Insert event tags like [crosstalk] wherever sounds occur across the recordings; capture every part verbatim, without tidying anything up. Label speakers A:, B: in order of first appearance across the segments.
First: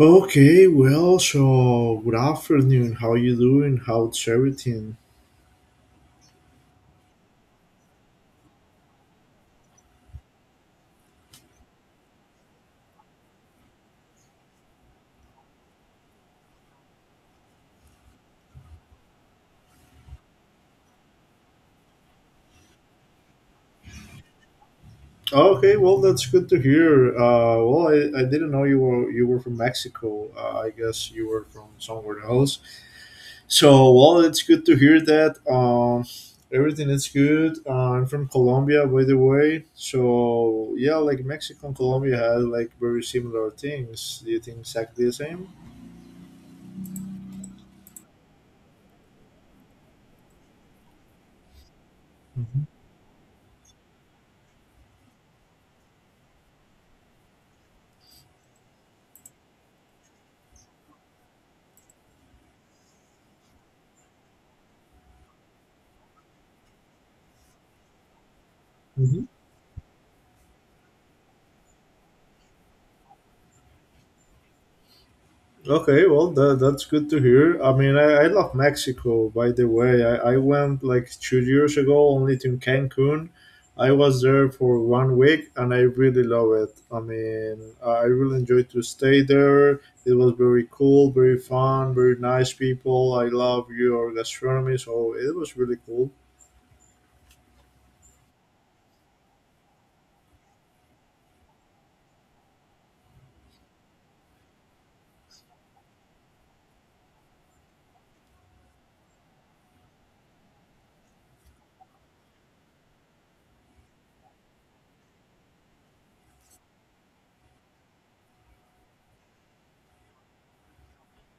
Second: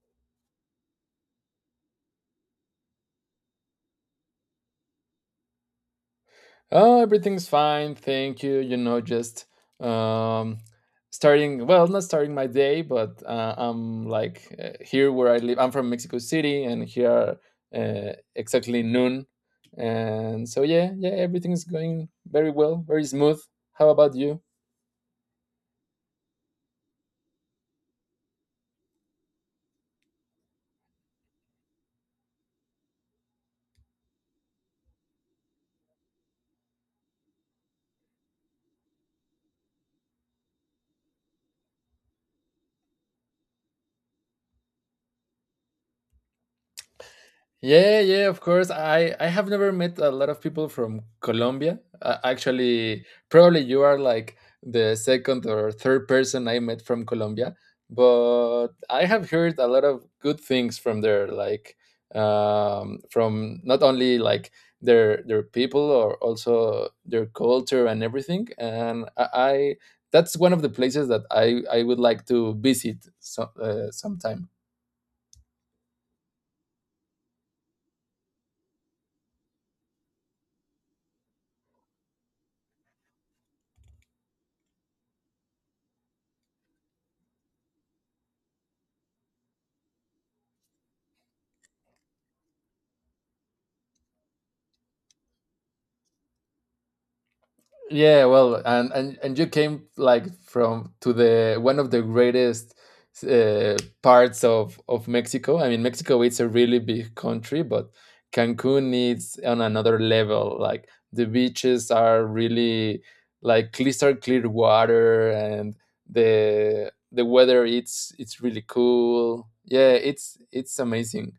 A: Okay, well, so good afternoon. How you doing? How's everything?
B: Oh, everything's fine, thank you. You know, just um, starting, well, not starting my day, but uh, I'm like uh, here where I live. I'm from Mexico City, and here uh, exactly noon. And so, yeah, yeah, everything's going very well, very smooth. How about you?
A: Okay, well, that's good to hear. Uh, well, I, I didn't know you were you were from Mexico. Uh, I guess you were from somewhere else. So, well, it's good to hear that. Um, everything is good. Uh, I'm from Colombia, by the way. So, yeah, like Mexico and Colombia had like very similar things. Do you think exactly the same?
B: Yeah, yeah, of course. I I have never met a lot of people from Colombia. Uh,
A: Hmm
B: actually, probably you are like the second or third person I met from Colombia, but I have heard a lot of good things from there, like um, from not only like their their people or also their culture and everything. And I, I that's one of the places that I I would like to visit so, uh, sometime.
A: Okay, well, that, that's good to hear. I mean, I, I love Mexico, by the way. I, I went like two years ago only to Cancun. I was there for one week and I really love it. I mean, I really enjoyed to stay there. It was very cool, very fun, very nice people. I love your gastronomy, so it was really cool.
B: Yeah, well, and and and you came like from to the one of the greatest uh, parts of of Mexico. I mean, Mexico it's a really big country, but Cancun is on another level. Like the beaches are really like crystal clear water, and the the weather it's it's really cool. Yeah, it's it's amazing.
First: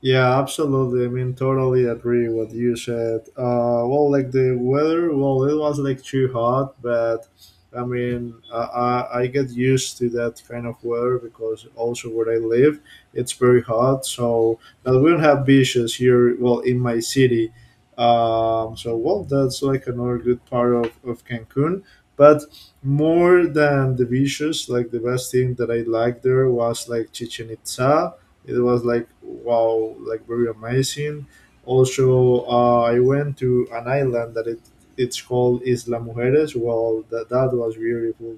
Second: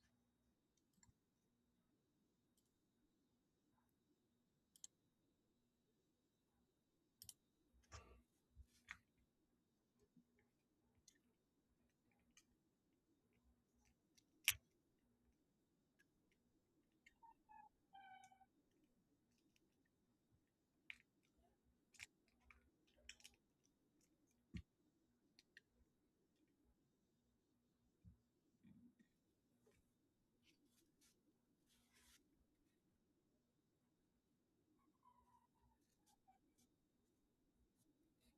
A: Yeah, absolutely. I mean, totally agree what you said. Uh, well, like the weather, well, it was like too hot, but I mean, I, I, I get used to that kind of weather because also where I live, it's very hot. So, but we don't have beaches here, well, in my city. Um, so, well, that's like another good part of, of Cancun. But more than the beaches, like the best thing that I liked there was like Chichen Itza. It was like wow, like very amazing. Also, uh, I went to an island that it it's called Isla Mujeres. Well, that, that was beautiful.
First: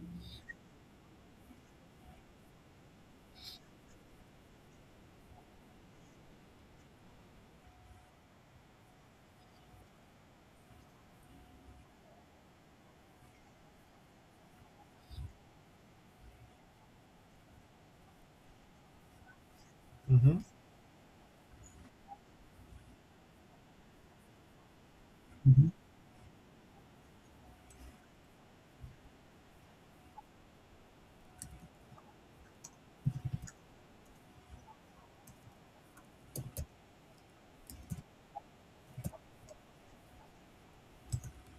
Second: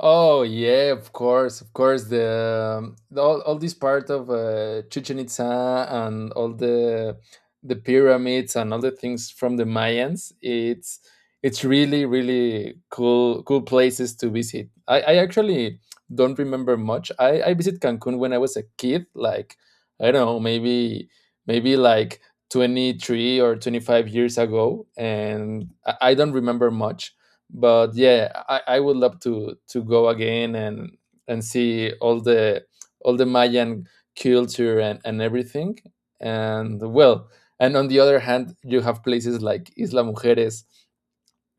B: Oh yeah, of course, of course. The, um, the- all, all this part of uh, Chichen Itza and all the the pyramids and all the things from the Mayans. It's it's really really cool cool places to visit. I, I actually don't remember much. I I visit Cancun when I was a kid, like I don't
A: Hmm
B: know, maybe maybe like. twenty-three or twenty-five years ago, and
A: Mhm.
B: i I don't remember much, but yeah, i i would love to to go again and and see all the all the Mayan culture and and everything. And well, and on the other hand, you have places like Isla Mujeres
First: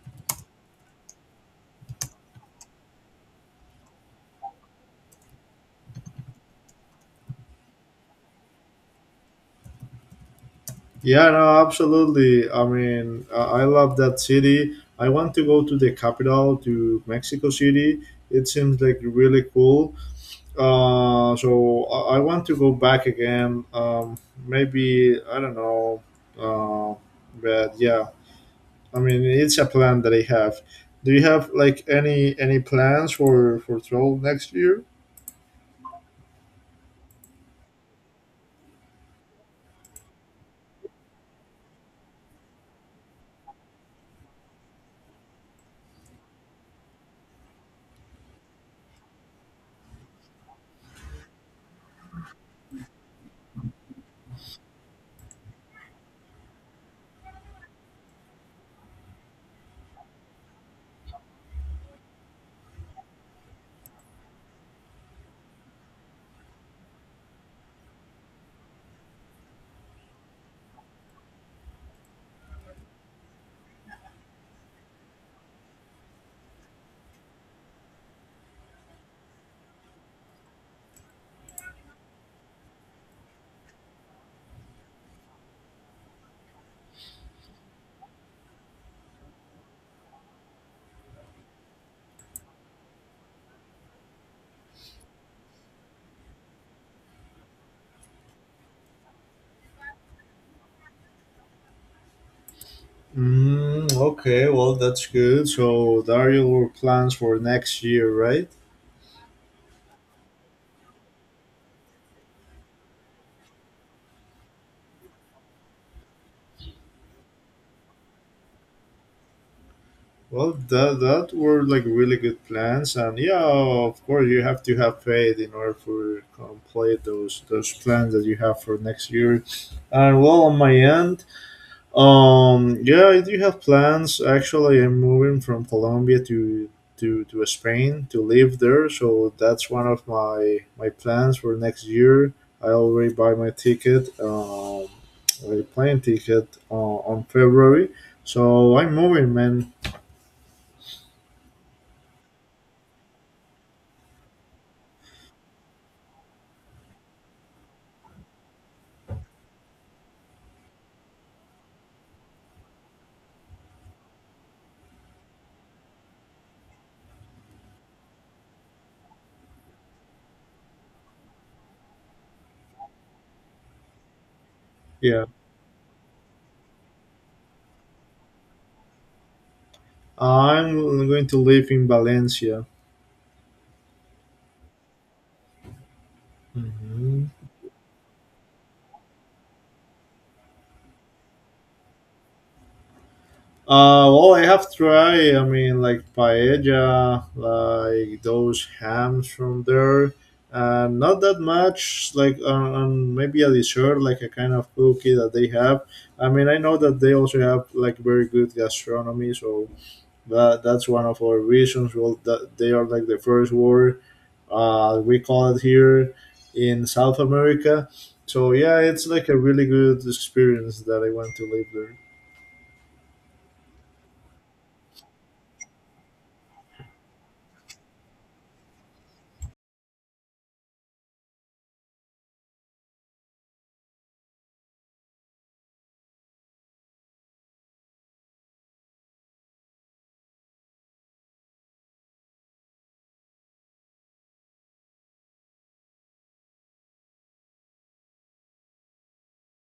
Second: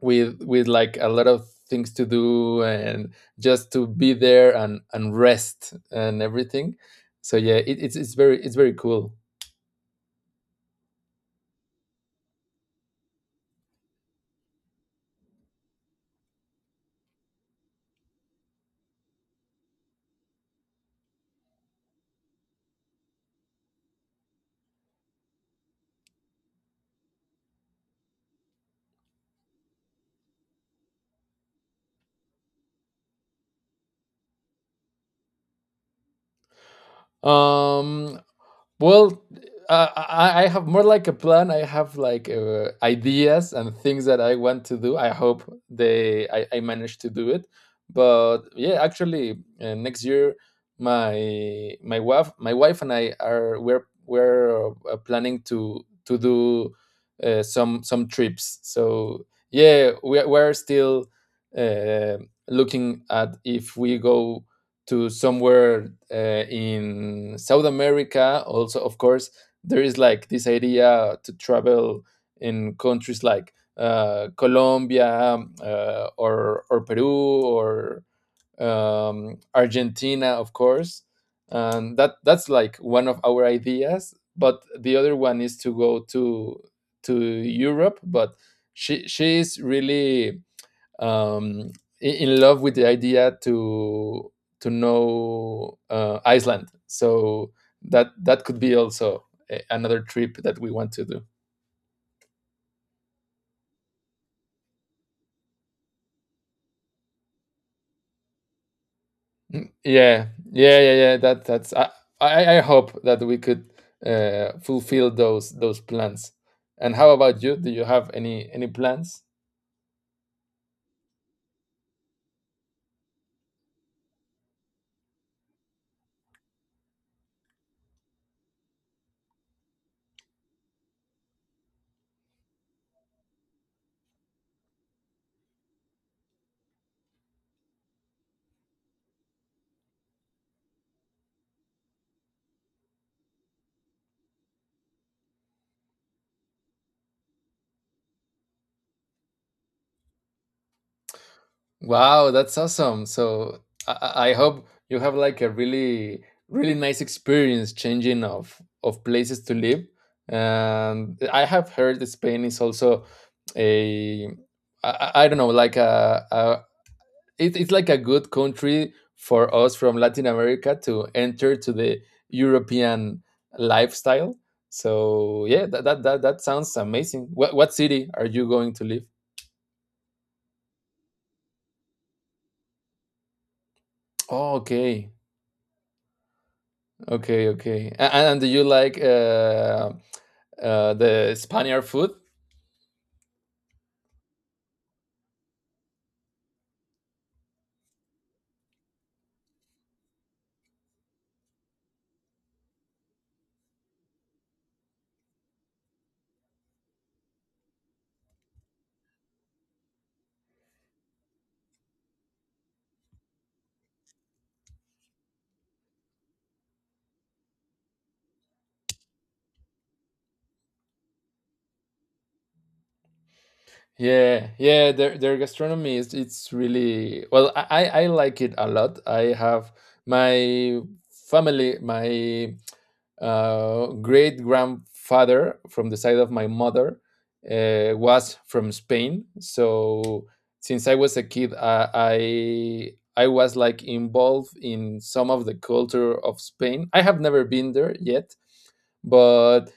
B: with with like a lot of things to do, and just to be there and and rest and everything. So yeah, it, it's it's very it's very cool.
A: Yeah, no, absolutely. I mean, uh, I love that city. I want to go to the capital, to Mexico City. It seems like really cool. Uh, so I, I want to go back again. Um, maybe I don't know uh, but yeah, I mean, it's a plan that I have. Do you have like any any plans for for travel next year?
B: um Well, uh, I, I have more like a plan. I have like uh, ideas and things that I want to do. I hope they I, I manage to do it. But yeah, actually, uh, next year, my my wife my wife and I are we're we're uh, planning to to do uh, some some trips. So yeah, we are- we're still uh, looking at if we go to somewhere uh, in South America. Also, of course, there is like this idea to travel in countries like uh, Colombia, um, uh, or or Peru or um, Argentina, of course. And that that's like one of our ideas. But the other one is to go to to Europe. But she she is really um, I- in love with the idea to to know uh, Iceland. So that that could be also a, another trip that we want to do.
A: Mm, okay, well that's good. So that are your plans for next year, right?
B: Mm, yeah, yeah, yeah, yeah. That that's. I I, I hope that we could uh, fulfill those those plans. And how about you? Do you have any any plans?
A: Well, that that were like really good plans, and yeah, of course you have to have faith in order for complete those those plans that you have for next year. And well, on my end, Um, yeah, I do have plans. Actually, I'm moving from Colombia to to to Spain to live there, so that's one of my my plans for next year. I already buy my ticket, um, my plane ticket uh, on February, so I'm moving, man.
B: Wow, that's awesome. So I, I I hope you have like a really, really nice experience changing of of places to live. And I have heard that Spain is also a I, I I don't know, like a, a it, it's like a good country for us from Latin America to enter to the European lifestyle.
A: Yeah,
B: So yeah, that that that, that sounds amazing. What what city are you going to live?
A: I'm going to live in Valencia.
B: Oh, okay.
A: Mhm.
B: Okay, okay. And, and do you like uh, uh, the Spaniard food?
A: Uh, well, I have tried. I mean, like paella, like those hams from there, and not that much. Like on, on maybe a dessert, like a kind of cookie that they have. I mean, I know that they also have like very good gastronomy, so that that's one of our reasons. Well, that they are like the first world. Uh, we call it here in South America. So yeah, it's like a really good experience that I want to live there.
B: Yeah, yeah, their their gastronomy is it's really well. I I I like it a lot. I have my family, my uh, great grandfather from the side of my mother uh, was from Spain. So since I was a kid, uh, I I was like involved in some of the culture of Spain. I have never been there yet, but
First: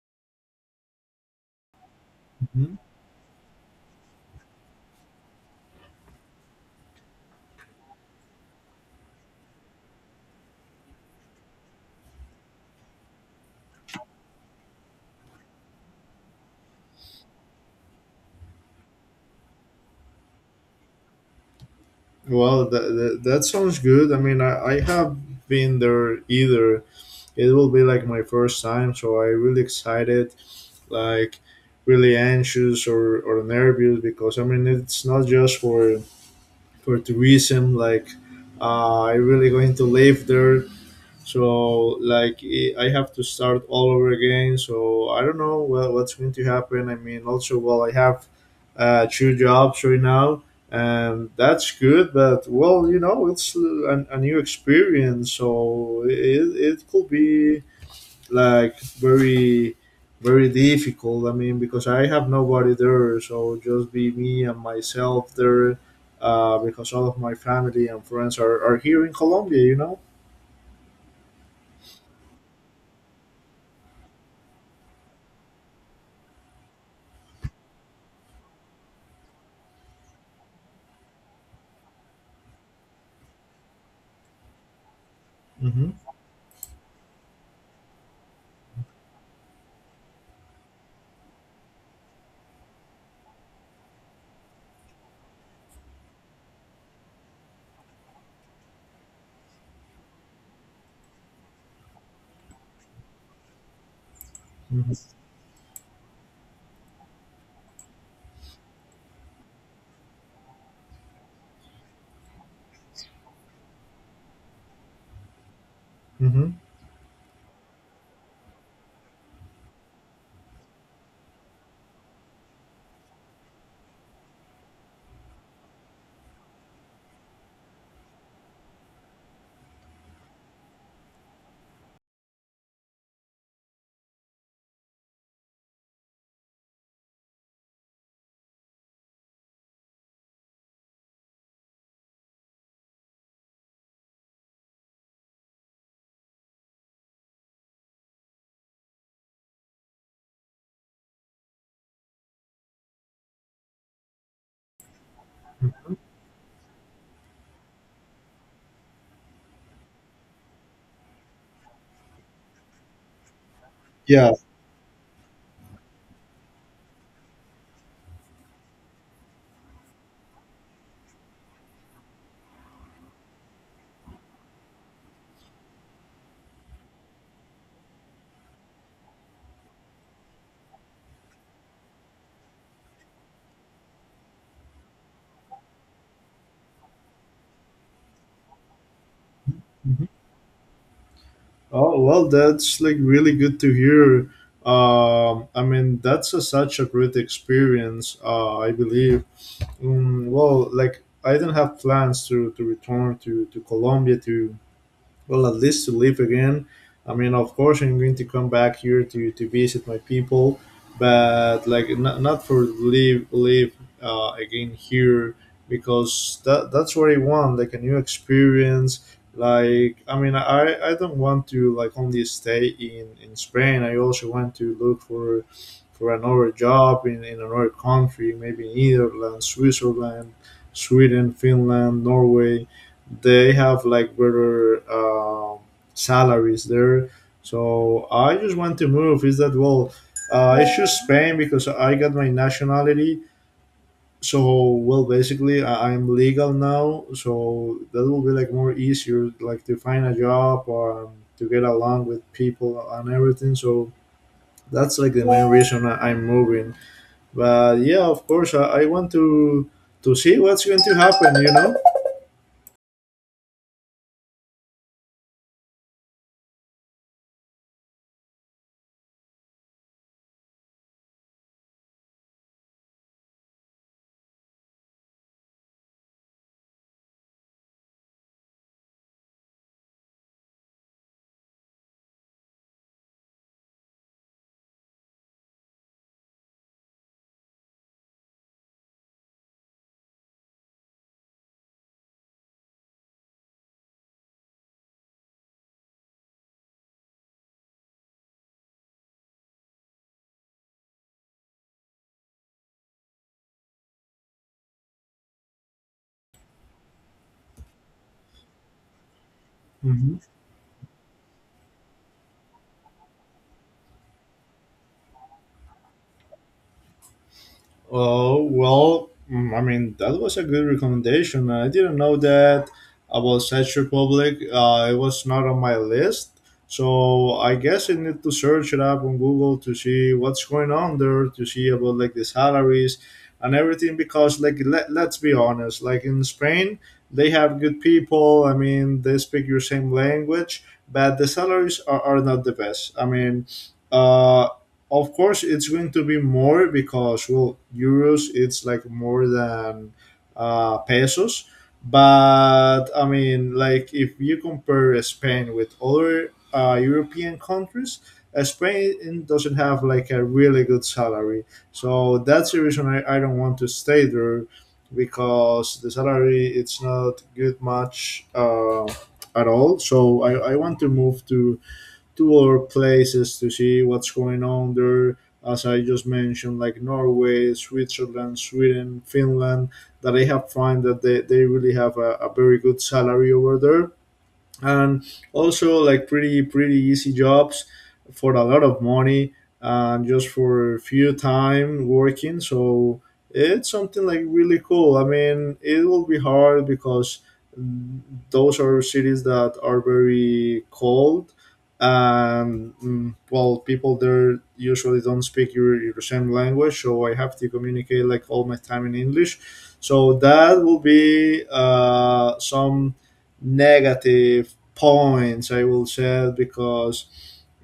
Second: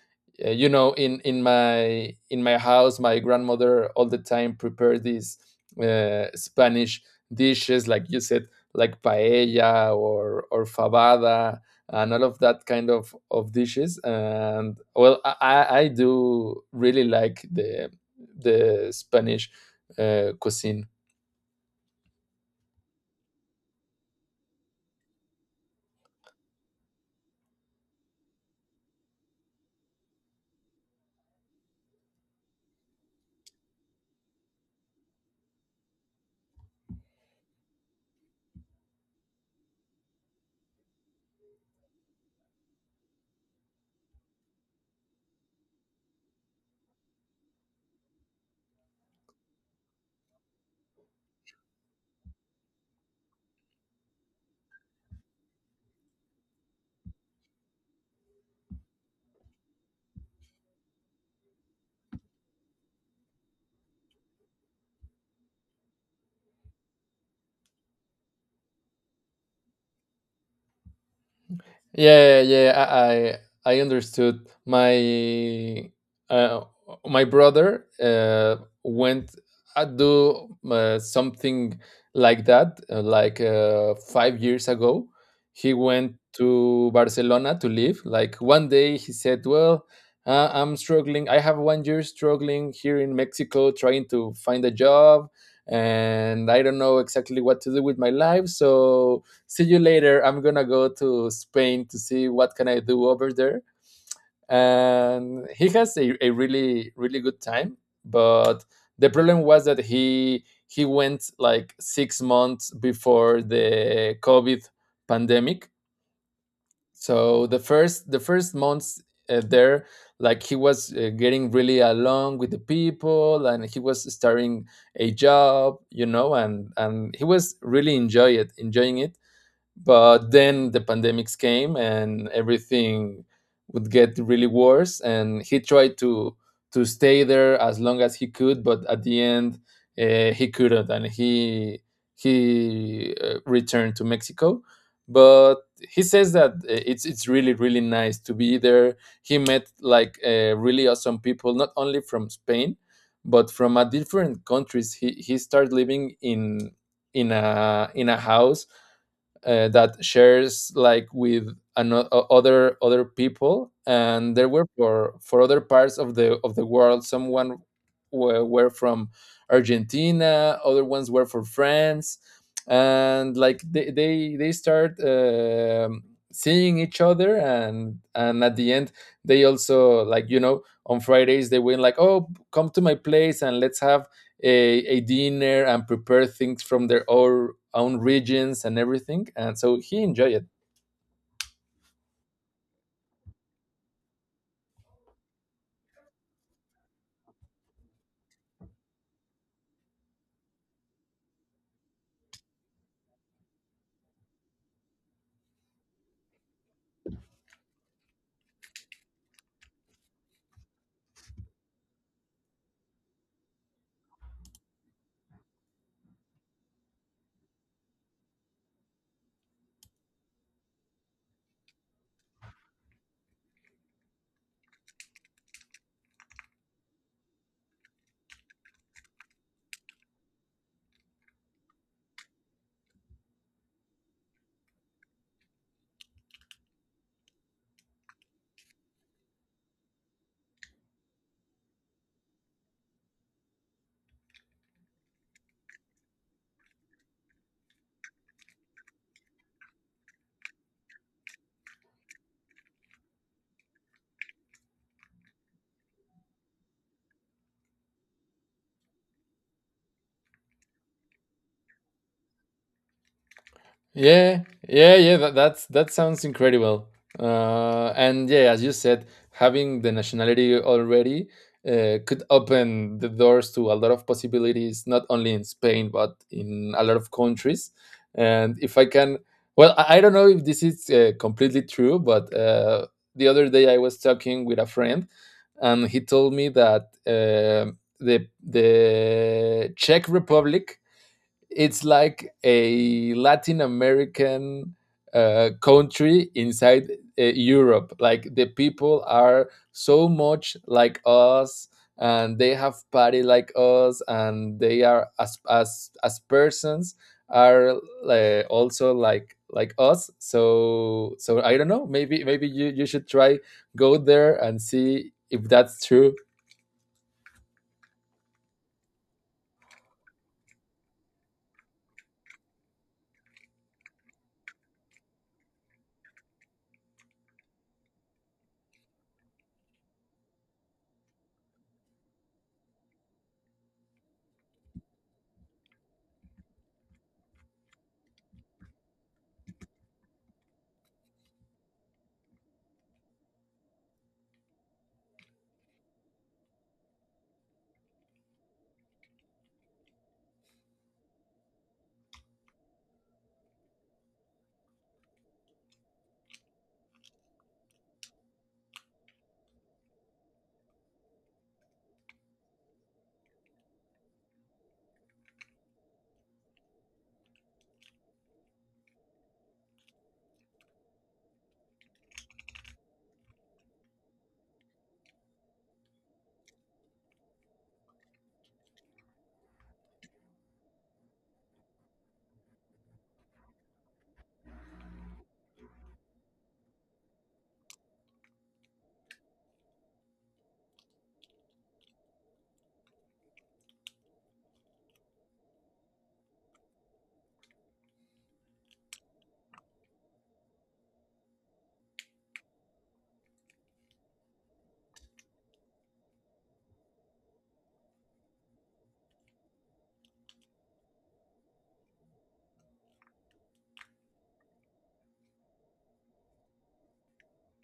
B: uh, you know, in in my in my
A: Mm-hmm.
B: house, my grandmother all the time prepared these uh, Spanish dishes like you said, like paella or or fabada and all of that kind of of dishes. And well, i i I do really like the the Spanish uh, cuisine.
A: Well, that, that, that sounds good. I mean, I, I have been there either. It will be like my first time, so I'm really excited, like really anxious or, or nervous because I mean, it's not just for for tourism. Like, uh, I really going to live there. So like eh, I have to start all over again. So I don't know well, what's going to happen. I mean, also well, I have uh, two jobs right now, and that's good. But well, you know, it's a, a new experience, so it, it could be like very very difficult. I mean, because I have nobody there, so just be me and myself there. Uh, because all of my family and friends are, are here in Colombia, you know.
B: Yeah, yeah, yeah, I I, I understood. My uh, my brother uh, went uh, do uh, something like that, uh, like uh, five years ago. He
A: Hmm
B: went to Barcelona to live. Like one day, he said, "Well, uh, I'm struggling. I have one year struggling here in Mexico, trying to find a job. And I don't know exactly what to do with my life, so see you later. I'm gonna go to Spain to see what can I do over there."
A: hmm
B: And he has a, a really really good time, but the problem was that he he went like six months before the COVID pandemic.
A: hmm
B: So the first the first months uh, there, like he was uh, getting really along with the people, and he was starting a job, you know, and and he was really enjoy it, enjoying it. But then the pandemics came and everything would get really worse, and he tried to to stay there as long as he could, but at the end, uh, he couldn't, and he he uh, returned to Mexico. But he says that uh, it's it's really really nice to be there. He met like uh, really awesome people, not only from Spain but from a different countries. He he started living in in a in a house uh, that shares like with ano- o- other other people,
A: Yeah.
B: and there were for for other parts of the of the world. Someone were, were from Argentina, other ones were from France. And like they they, they start um seeing each other, and and at the end, they also, like, you know, on Fridays, they went like, "Oh, come to my place, and let's have a, a dinner and prepare things from their own, own regions," and everything. And so he
A: Mhm.
B: enjoyed it.
A: Oh well, that's like really good to hear. Um, I mean, that's a, such a great experience. Uh, I believe. Um, well, like I don't have plans to, to return to to Colombia to well at least to live again. I mean, of course I'm going to come back here to, to visit my people, but like not, not for live live uh, again here, because that that's what I want, like a new experience. Like I mean i i don't want to like only stay in in Spain. I also want to look for for another job in, in another country, maybe Netherlands, Switzerland, Sweden, Finland, Norway. They have like better um salaries there. So I just want to move. Is that well? Uh, I choose Spain because I got my nationality. So well, basically I- I'm legal now. So that will be like more easier, like to find a job or um, to get along with people and everything. So that's like the main reason I- I'm moving. But yeah, of course I, I want to to see what's going to happen. You know.
B: Yeah, yeah, yeah. That that's, that sounds incredible. Uh, and yeah, as you said, having the nationality already uh, could open the doors to a lot of possibilities, not only in Spain but in a lot of countries. And if I can, well, I, I don't know if this is uh, completely true, but uh, the other day I was talking with a friend, and he told me that um the the Czech Republic it's like a Latin American uh, country inside uh, Europe. Like the people are so much like us, and they have party like us, and they are as as as persons are uh, also like like us.
A: Mhm.
B: So so I don't know. Maybe maybe you you should try go there and see if that's true.
A: Oh, well, mm, I mean, that was a good recommendation. I didn't know that about Czech Republic. Uh, it was not on my list. So I guess I need to search it up on Google to see what's going on there, to see about like the salaries and everything. Because like let, let's be honest, like in Spain, they have good people. I mean, they speak your same language, but the salaries are, are not the best. I mean, uh, of course it's going to be more because well euros it's like more than uh, pesos, but I mean like if you compare Spain with other uh, European countries, uh, Spain doesn't have like a really good salary. So that's the reason i, I don't want to stay there because the salary it's not good much uh, at all. So I, I want to move to to other places to see what's going on there. As I just mentioned, like Norway, Switzerland, Sweden, Finland, that I have found that they, they really have a, a very good salary over there, and also like pretty pretty easy jobs for a lot of money and just for a few time working. So it's something like really cool. I mean, it will be hard because mm, those are cities that are very cold, and mm, well people there usually don't speak your, your same language, so I have to communicate like all my time in English. So that will be uh, some negative points I will share because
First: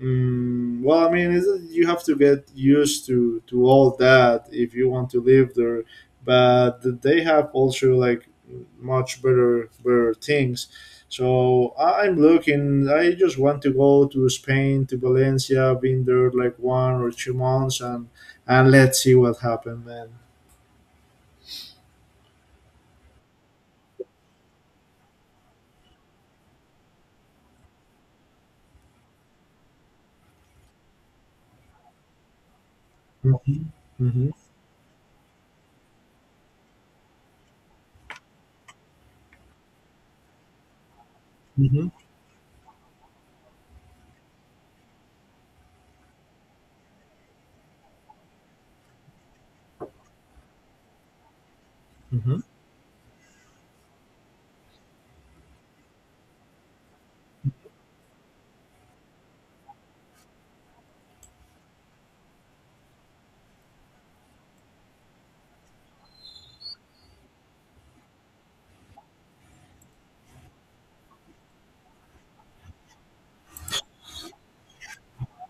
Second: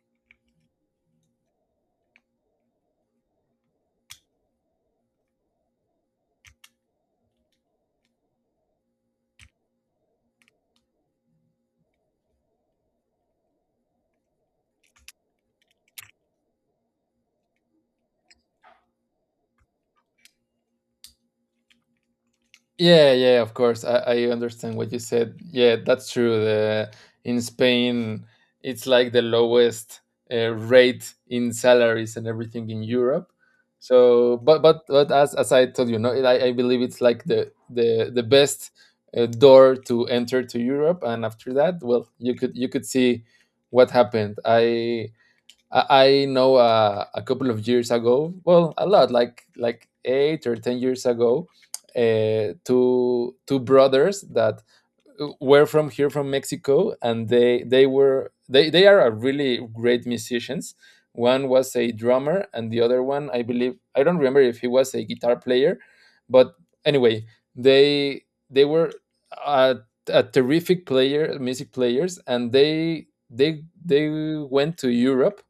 A: mm well I mean it's, you have to get used to to all that if you want to live there. But they have also like much better better things. So I- I'm looking. I just want to go to Spain, to Valencia, been there like one or two months and and let's see what happened, man.
B: Yeah, yeah, of course. I, I understand what you said. Yeah, that's true. The, in Spain, it's like the lowest uh, rate in salaries and everything in Europe.
A: Hmm hmm
B: So, but but but as, as I told you, no, it, I, I believe it's like the the the best uh, door to enter to Europe, and after that,
A: hmm
B: well, you could you could see what happened. I I, I know uh, a couple of years ago, well, a lot, like like eight or ten years ago,
A: hmm
B: uh, two two brothers that were from here from Mexico, and they they were they they are a really great musicians. One was a drummer, and the other one, I believe, I don't remember if he was a guitar player, but anyway, they they were a, a terrific player, music players, and they they they went to Europe.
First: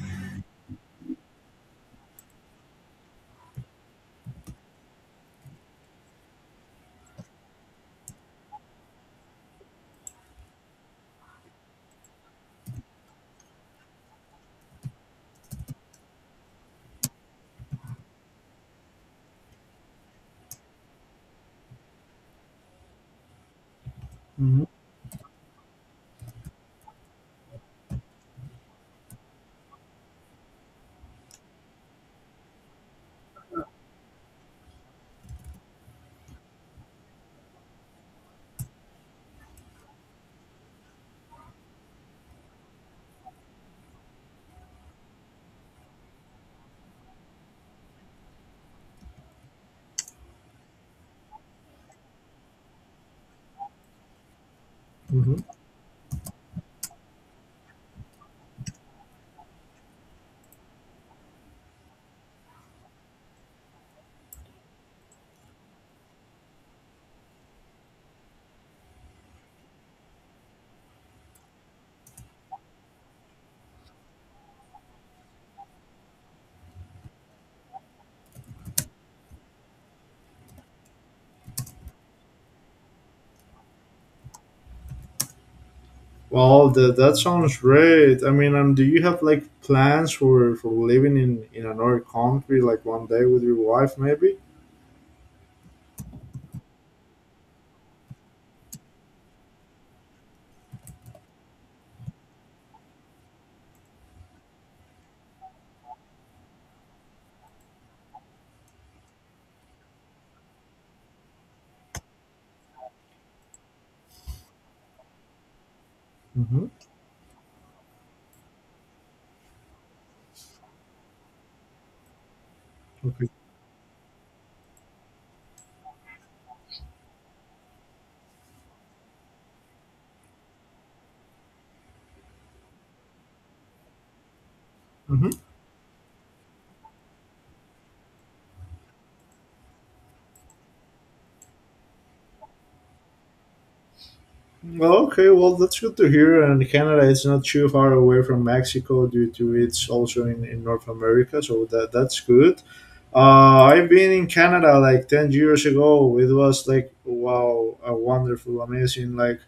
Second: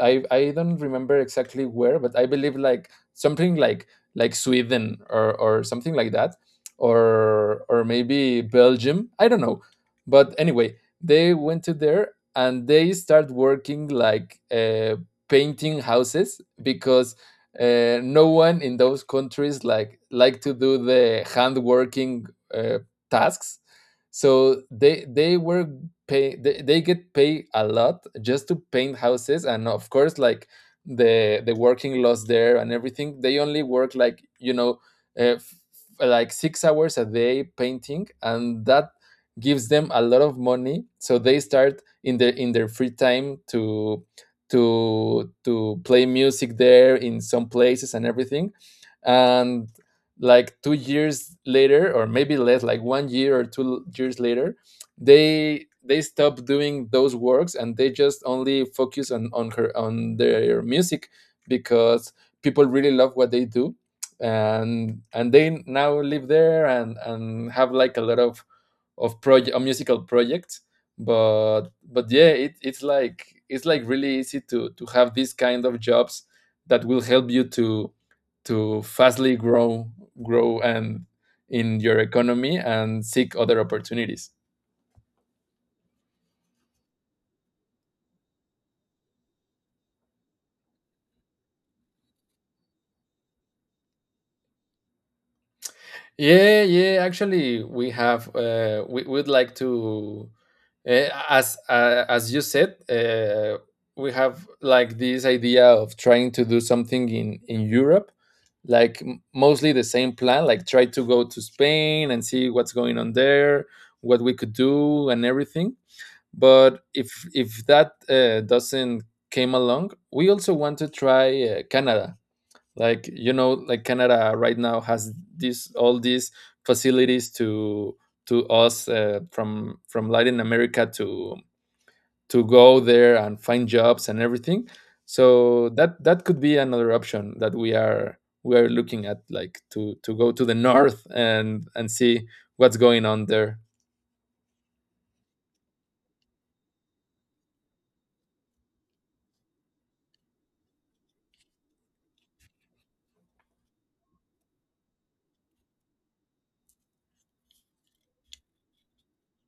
B: I I don't remember exactly where, but I believe like something like like Sweden or or something like that, or or maybe Belgium. I don't know, but anyway, they went to there, and they start working like uh, painting houses, because uh, no one in those countries like like to do the hand working uh, tasks. So
A: hmm
B: they they were pay they, they get paid a lot just to paint houses. And of course, like the the working laws there and everything, they only work like, you know, uh, f- like six hours a day painting, and that gives them a lot of money. So they start in their in their free time to to to play music there in some places and everything. And like two years later, or maybe less, like one year or two years later,
A: hmm
B: they they stop doing those works, and they just only focus on on her on their music, because people really love what they do. and and they now live there, and and have like a lot of of project musical projects. but but yeah, it, it's like it's like really easy to to have these kind of jobs that will help you to to fastly grow grow and in your economy and seek other opportunities.
A: Well, that that sounds great. I mean, um, do you have like plans for for living in in another country, like one day with your wife, maybe?
B: Yeah, yeah. Actually, we have. Uh, we would like to, uh, as uh, as you said, uh, we have like this idea of trying to do something in in Europe, like m- mostly the same plan. Like try to go to Spain and see what's going on there, what we could do, and everything.
A: Mm-hmm.
B: But if if that uh, doesn't came along, we also want to try uh, Canada, like
A: Okay.
B: you know, like Canada right now has this all these facilities to to us, uh, from from Latin America, to to go there and find jobs and everything.
A: Mm-hmm.
B: So that that could be another option that we are we are looking at, like to to go to the [laughs] north and and see what's going on there.
A: Well, okay. Well, that's good to hear. And Canada is not too far away from Mexico due to it's also in, in North America, so that that's good. Uh, I've been in Canada like ten years ago. It was like wow, a wonderful, amazing, like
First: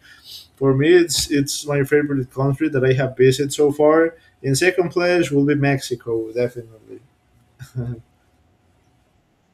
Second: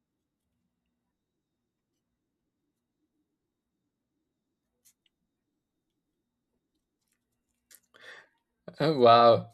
A: for me, it's it's my favorite country that I have visited so far. In second place will be Mexico, definitely.
B: [laughs] wow.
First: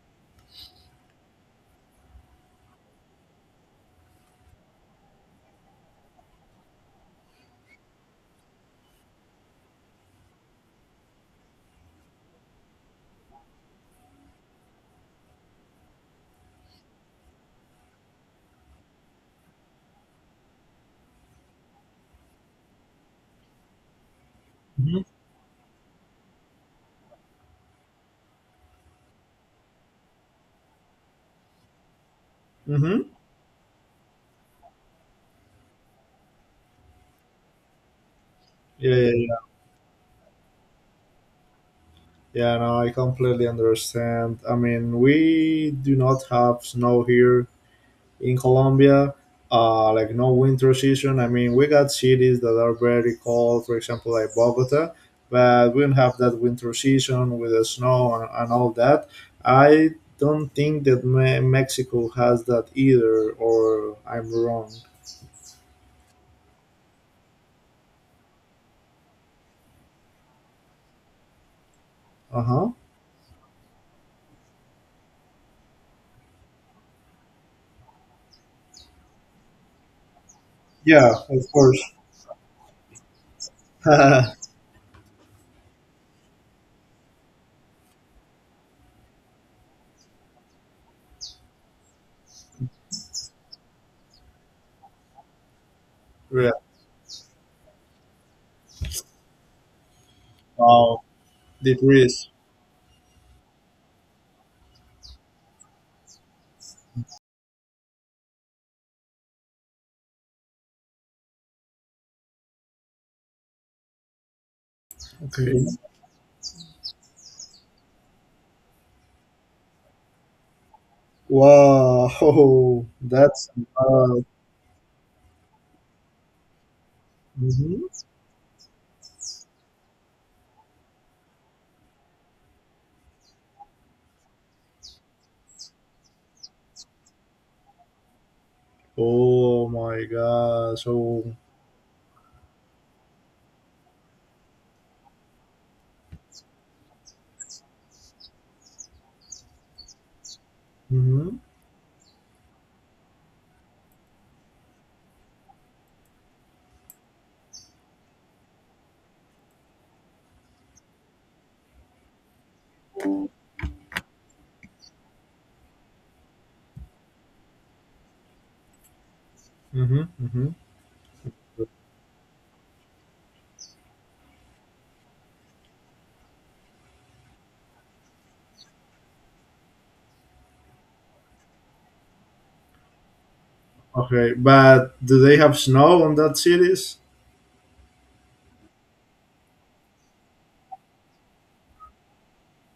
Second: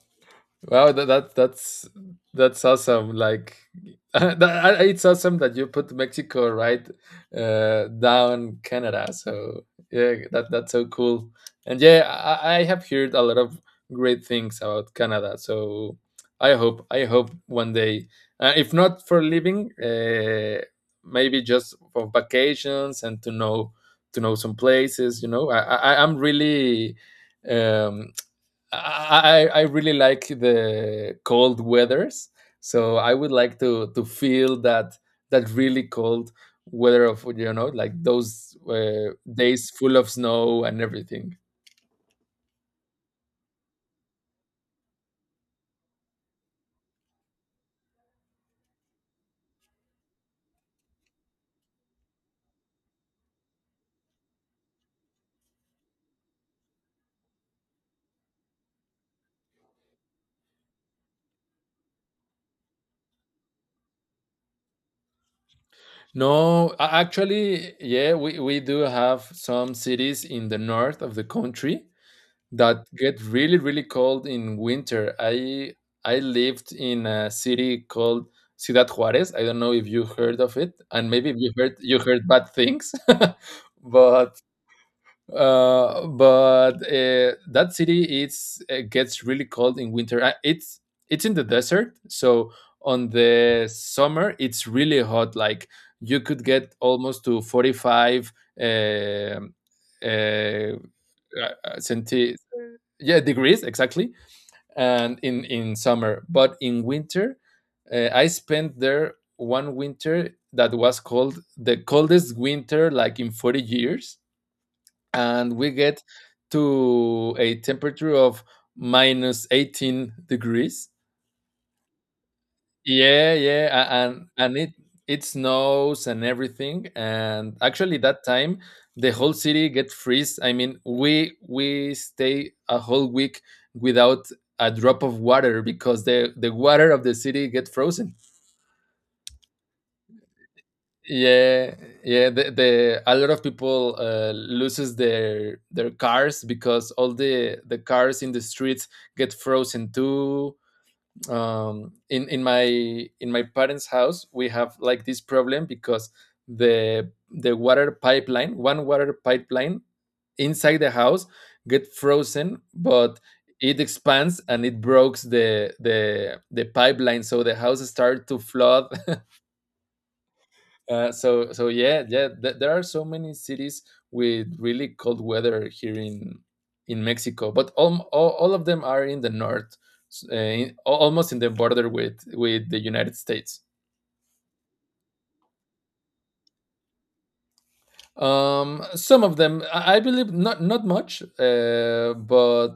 B: Wow, that, that that's that's awesome. Like [laughs] that, I- it's awesome that you put Mexico right uh, down Canada. So yeah, that that's so cool. And yeah, I, I have heard a lot of great things about Canada. So I hope I hope one day, uh, if not for living, uh, maybe just for vacations and to know to know some
A: Mhm.
B: places. You know, I, I I'm really um, I, I really like the cold weathers. So
A: Mm-hmm.
B: I would like to to feel that that really cold weather of, you know, like those
A: Yeah, yeah,
B: uh,
A: yeah.
B: days full of snow and everything.
A: Yeah, no, I completely understand. I mean, we do not have snow here, in Colombia, uh, like no winter season. I mean, we got cities that are very cold, for example, like Bogota, but we don't have that winter season with the snow and, and all that. I don't think that Me- Mexico has that either, or I'm wrong.
B: No, a- actually, yeah, we, we do have some cities in the north of the country
A: Uh huh.
B: that get really really cold in winter. I I lived in a city called Ciudad Juarez. I don't know if you heard of it, and
A: Yeah,
B: maybe if
A: of
B: you heard,
A: course.
B: you heard bad things, [laughs]
A: [laughs] Yeah.
B: but uh, but uh, that city it's it gets really cold in winter. Uh, It's it's in the desert, so on the summer it's really hot. Like you could get almost to forty five. um uh,
A: Wow.
B: uh,
A: Degrees.
B: centi- yeah, degrees exactly. And in in summer. But in winter, uh, I spent there one winter that was called the coldest winter, like in forty years, and
A: Okay.
B: we get to a temperature of minus eighteen degrees.
A: Wow. [laughs]
B: Yeah,
A: That's.
B: yeah, a-
A: Uh,
B: and and it it snows and everything. And actually,
A: mhm.
B: that time the whole city get freeze. I mean, we we stay a whole week without a drop of water because the the water of the city get frozen.
A: Oh my god. So.
B: Yeah, yeah. The, the A lot of people uh, loses their their cars because all the the cars in the streets get frozen too.
A: Mhm.
B: Um, in in my in my parents' house we have like this problem because the the water pipeline, one water pipeline inside the house get frozen, but it expands and it breaks the the the pipeline, so the house start to flood.
A: hmm hmm
B: uh, so so yeah, yeah th- there are so many cities with really cold weather here in in Mexico, but all, all, all of them are in the north, s- uh, in- al- almost in the border with with the United States.
A: Okay, but do they have snow on that cities?
B: Um, some of them, I, I believe, not not much, uh, but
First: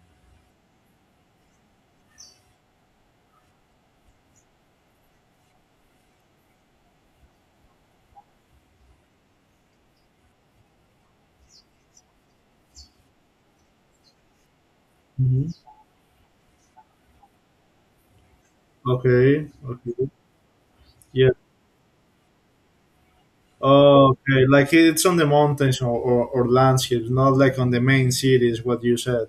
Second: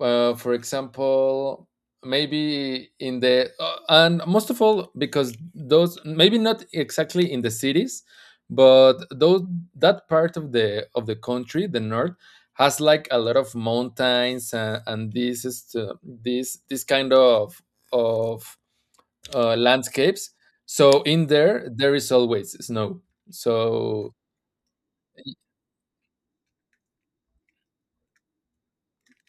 B: uh, for example, maybe in the uh, and most of all because those maybe not exactly in the cities, but those, that part of the of the country, the north, has like a lot of mountains, and, and this
A: Mhm.
B: is to, this this kind of of
A: Okay,
B: uh,
A: okay,
B: landscapes, so in
A: yeah.
B: there there is always snow. So
A: Okay, like it's on the mountains or, or, or landscapes, not like on the main cities, what you said.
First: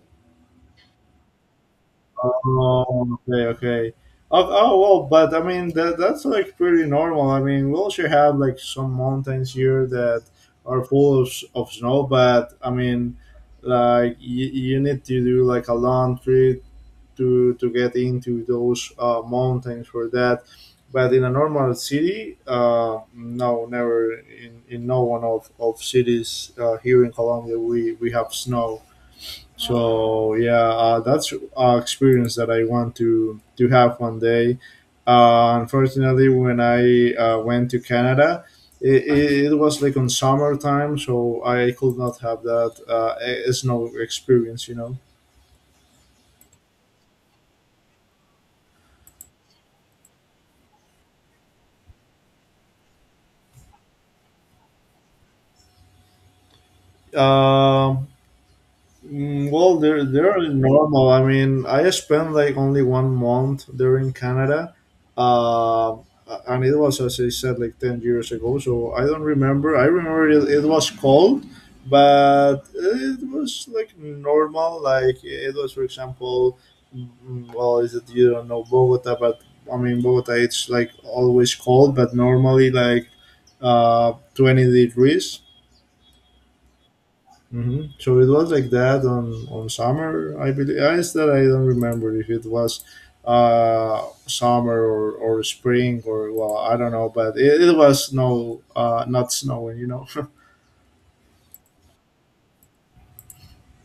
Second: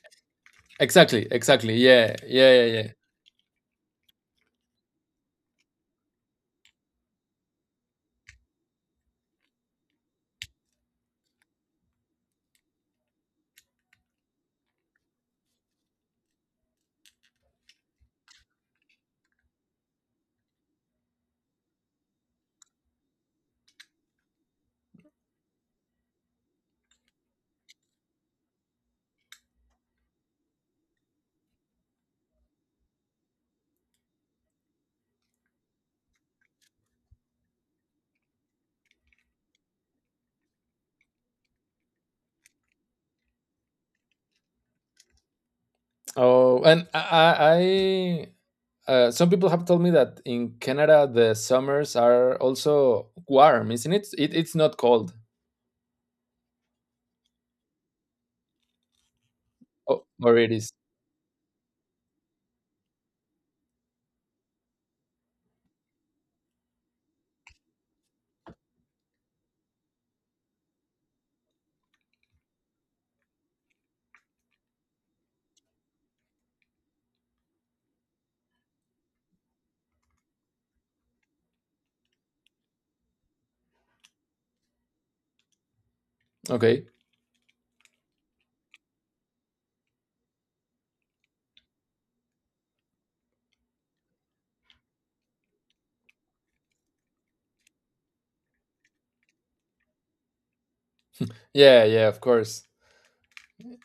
B: exactly exactly, yeah, yeah yeah yeah
A: Oh, okay, okay. Oh, oh well, but I mean that that's like pretty normal. I mean, we also have like some mountains here that are full of, s- of snow, but I mean, like you, you need to do like a long trip to to get into those uh, mountains for that. But in a normal city, uh, no, never in, in no one of, of cities uh, here in Colombia we, we have snow. So yeah, uh, that's an experience that I want to to have one day. Uh, unfortunately, when I uh, went to Canada, it, it, it was like on summertime, so I could not have that uh, eh, snow experience. You know.
B: Oh, and I, I Uh, some people have told me that in Canada the summers are also warm, isn't it? It it's not cold,
A: Um. Mm, well, they're
B: oh, or
A: they're
B: it is.
A: normal. I mean, I spent like only one month there in Canada, uh, and it was as I said like ten years ago. So I don't remember. I remember it, it was cold, but it was like normal. Like it was, for example, mm, well, is it you don't know Bogota, but I mean Bogota, it's like always cold, but normally like uh, twenty degrees.
B: Okay.
A: Hmm. So it was like that on on summer, I believe. I that I don't remember if it was uh summer or or spring or well, I don't know, but it, it was no uh not snowing, you know. [laughs]
B: Yeah, yeah, of course.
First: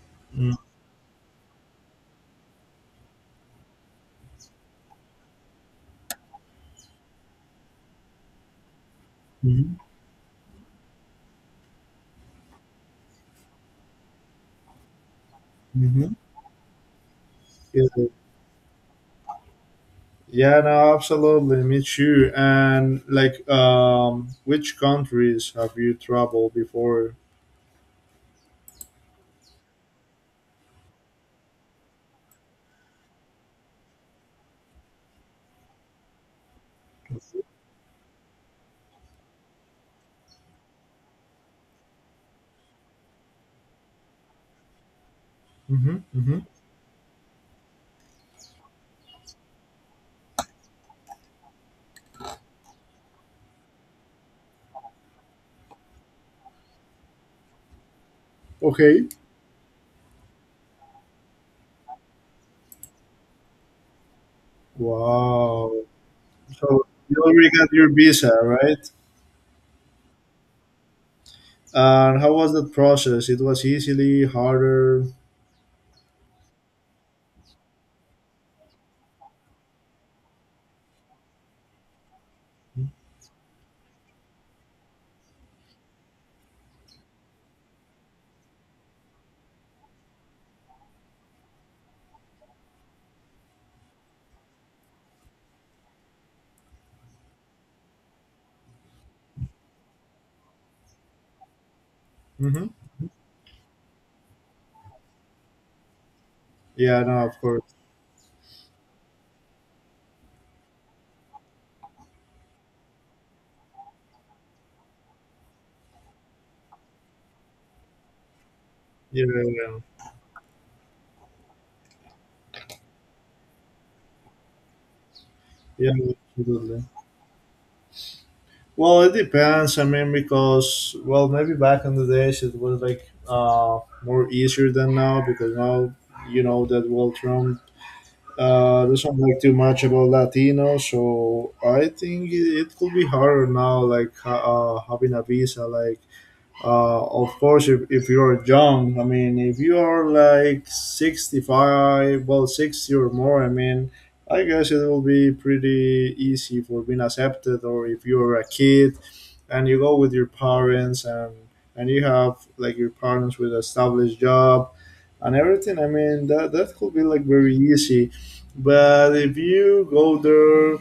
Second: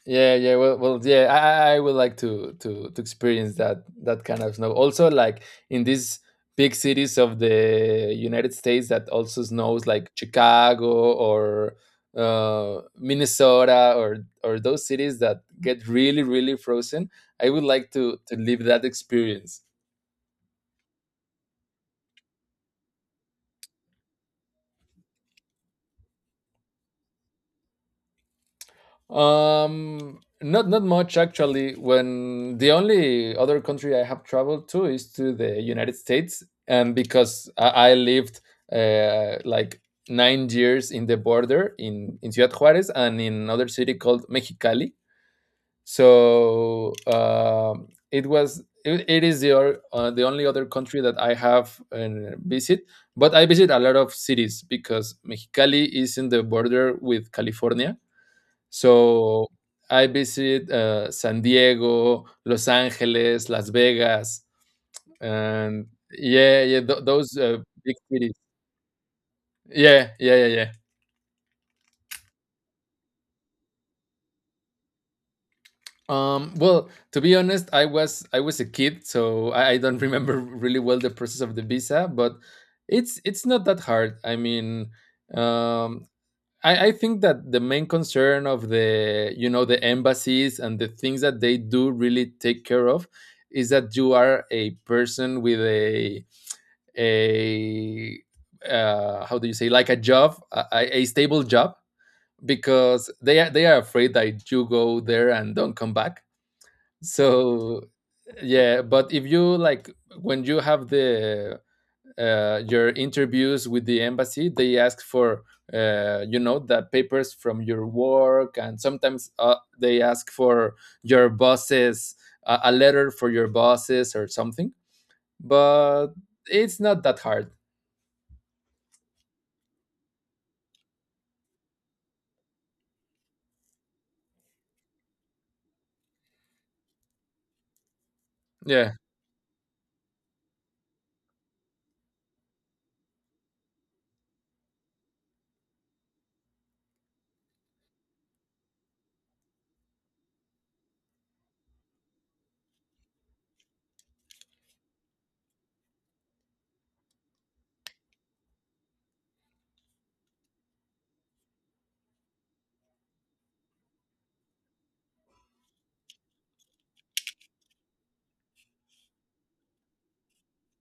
B: Yeah, yeah. Well, well, yeah. I, I I would like to to to experience that that kind of snow. Also, like in these big cities of the United States that also
A: Mm-hmm.
B: snows, like Chicago or uh, Minnesota or or those cities that get
A: Hmm.
B: really really frozen. I would like
A: Yeah.
B: to to live that experience.
A: Yeah, no, absolutely, me too. And like, um, which countries have you traveled before?
B: Um, not not much actually. When the only other country I have traveled to is to the United States, and because I, I lived uh, like nine years in the border in in Ciudad Juárez and in another city called Mexicali.
A: Mm-hmm. Mm-hmm.
B: So um, it was. It, it is the or- uh, the only other country that I have uh, visit, but I visit a lot of cities because Mexicali is in the border with California.
A: Okay.
B: So I visit uh, San Diego, Los Angeles, Las Vegas,
A: Wow.
B: and yeah, yeah,
A: So
B: th-
A: you
B: those
A: already
B: uh,
A: got your
B: big
A: visa,
B: cities.
A: right?
B: Yeah, yeah, yeah, yeah.
A: And how was that process? It was easily harder.
B: Um, well, to be honest, I was I was a kid, so I, I don't remember [laughs] really well the process of the visa, but it's it's not that hard. I mean, um, I, I think that the main concern of the, you know, the embassies and the things that they do really take care of is that you are a person with a a uh, how do you say, like a job, a, a a stable job,
A: Hmm.
B: because they are they are afraid that you go there and don't come back.
A: Yeah, no, of course.
B: So yeah, but if you like, when you have the uh, your interviews with the embassy, they ask for uh, you know, the papers from your work, and
A: Yeah,
B: sometimes uh,
A: yeah,
B: they ask for your bosses, a a letter for your bosses or something,
A: yeah,
B: but
A: yeah,
B: it's
A: absolutely.
B: not that hard.
A: Well, it depends. I mean, because, well, maybe back in the days it was like uh, more easier than now, because now you know that, well, Trump uh,
B: Yeah,
A: doesn't like too much about Latinos, so I think it, it could be harder now, like ha- uh, having a visa. Like uh, of course, if, if you're young. I mean, if you are like sixty-five, well, sixty or more, I mean, I guess it will be pretty easy for being accepted. Or if you're a kid and you go with your parents, and and you have like your parents with established job and everything, I mean, that that could be like very easy. But if you go there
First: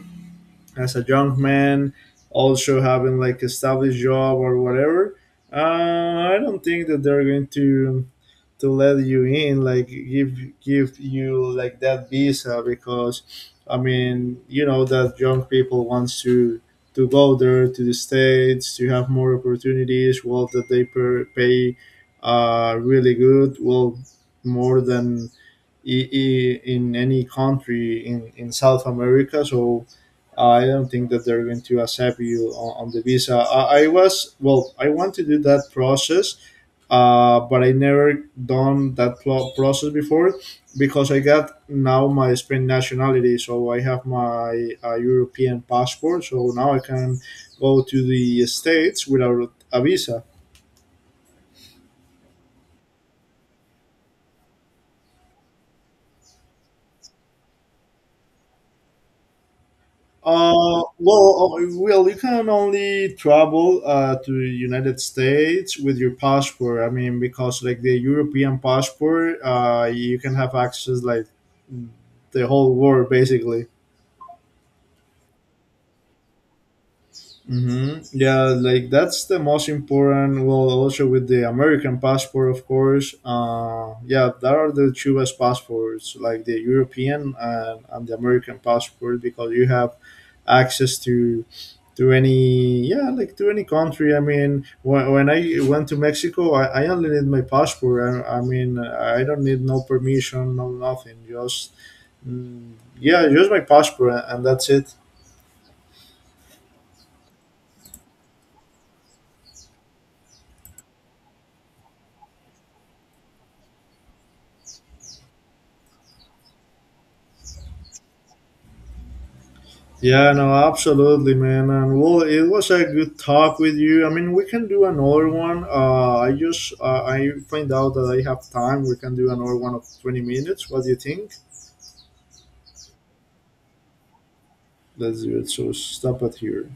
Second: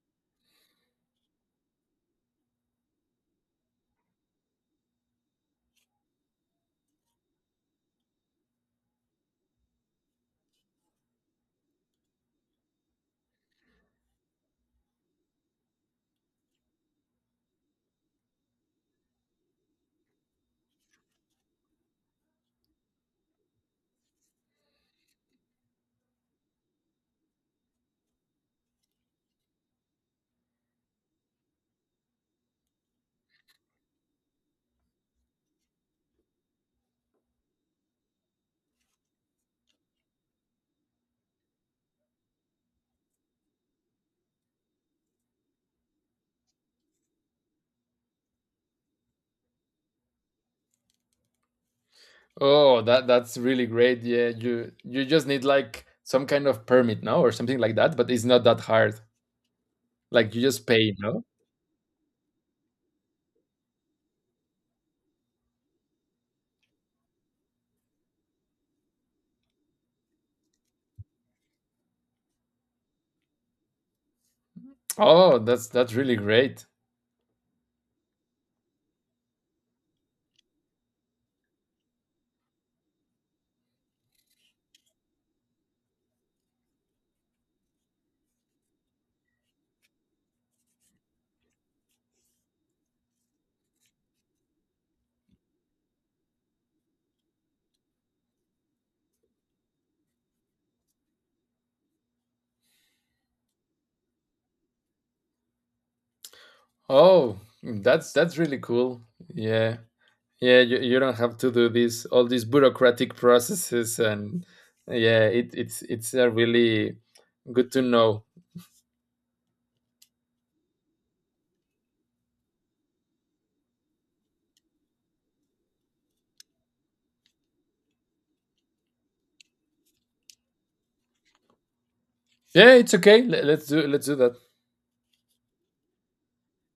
A: as a young man, also having like established job or whatever, uh, I don't think that they're going to to let you in, like give give you like that visa, because, I mean, you know that young people wants to to go there to the States to have more opportunities. Well, that they per- pay uh really good. Well, more than i- i- in any country in, in South America. So I don't think that they're going to accept you on, on the visa. I, I was, well, I want to do that process, uh, but I never done that pl- process before, because I got now my Spain nationality. So I have my uh, European passport. So now I can go to the States without a visa.
B: oh that that's really great. Yeah, you you just need like some kind of permit now or something like that, but it's not that hard. Like you just
A: Uh,
B: pay, no?
A: well, uh, well, you can only travel uh, to the United States with your passport. I mean, because like the European passport, uh, you can have access like the whole world basically.
B: Oh, that's that's really great.
A: Hmm. Yeah, like that's the most important. Well, also with the American passport, of course. Uh, yeah, that are the two best passports, like the European and, and the American passport, because you have access to to any, yeah, like to any country. I mean, when, when I went to Mexico, I, I only need my passport. I, I mean, I don't need no permission, no nothing, just mm, yeah, just my passport, and, and that's it.
B: Oh, that's that's really cool. Yeah. Yeah, you, you don't have to do this all these bureaucratic processes and yeah, it, it's it's a really good to know.
A: Yeah, no, absolutely, man. And well, it was a good talk with you. I mean, we can do another one. uh I just uh, I find out that I have time. We can do another one of twenty minutes. What do you think?
B: Yeah, it's okay. Le- Let's do let's do that.
A: Let's do it. So stop it here.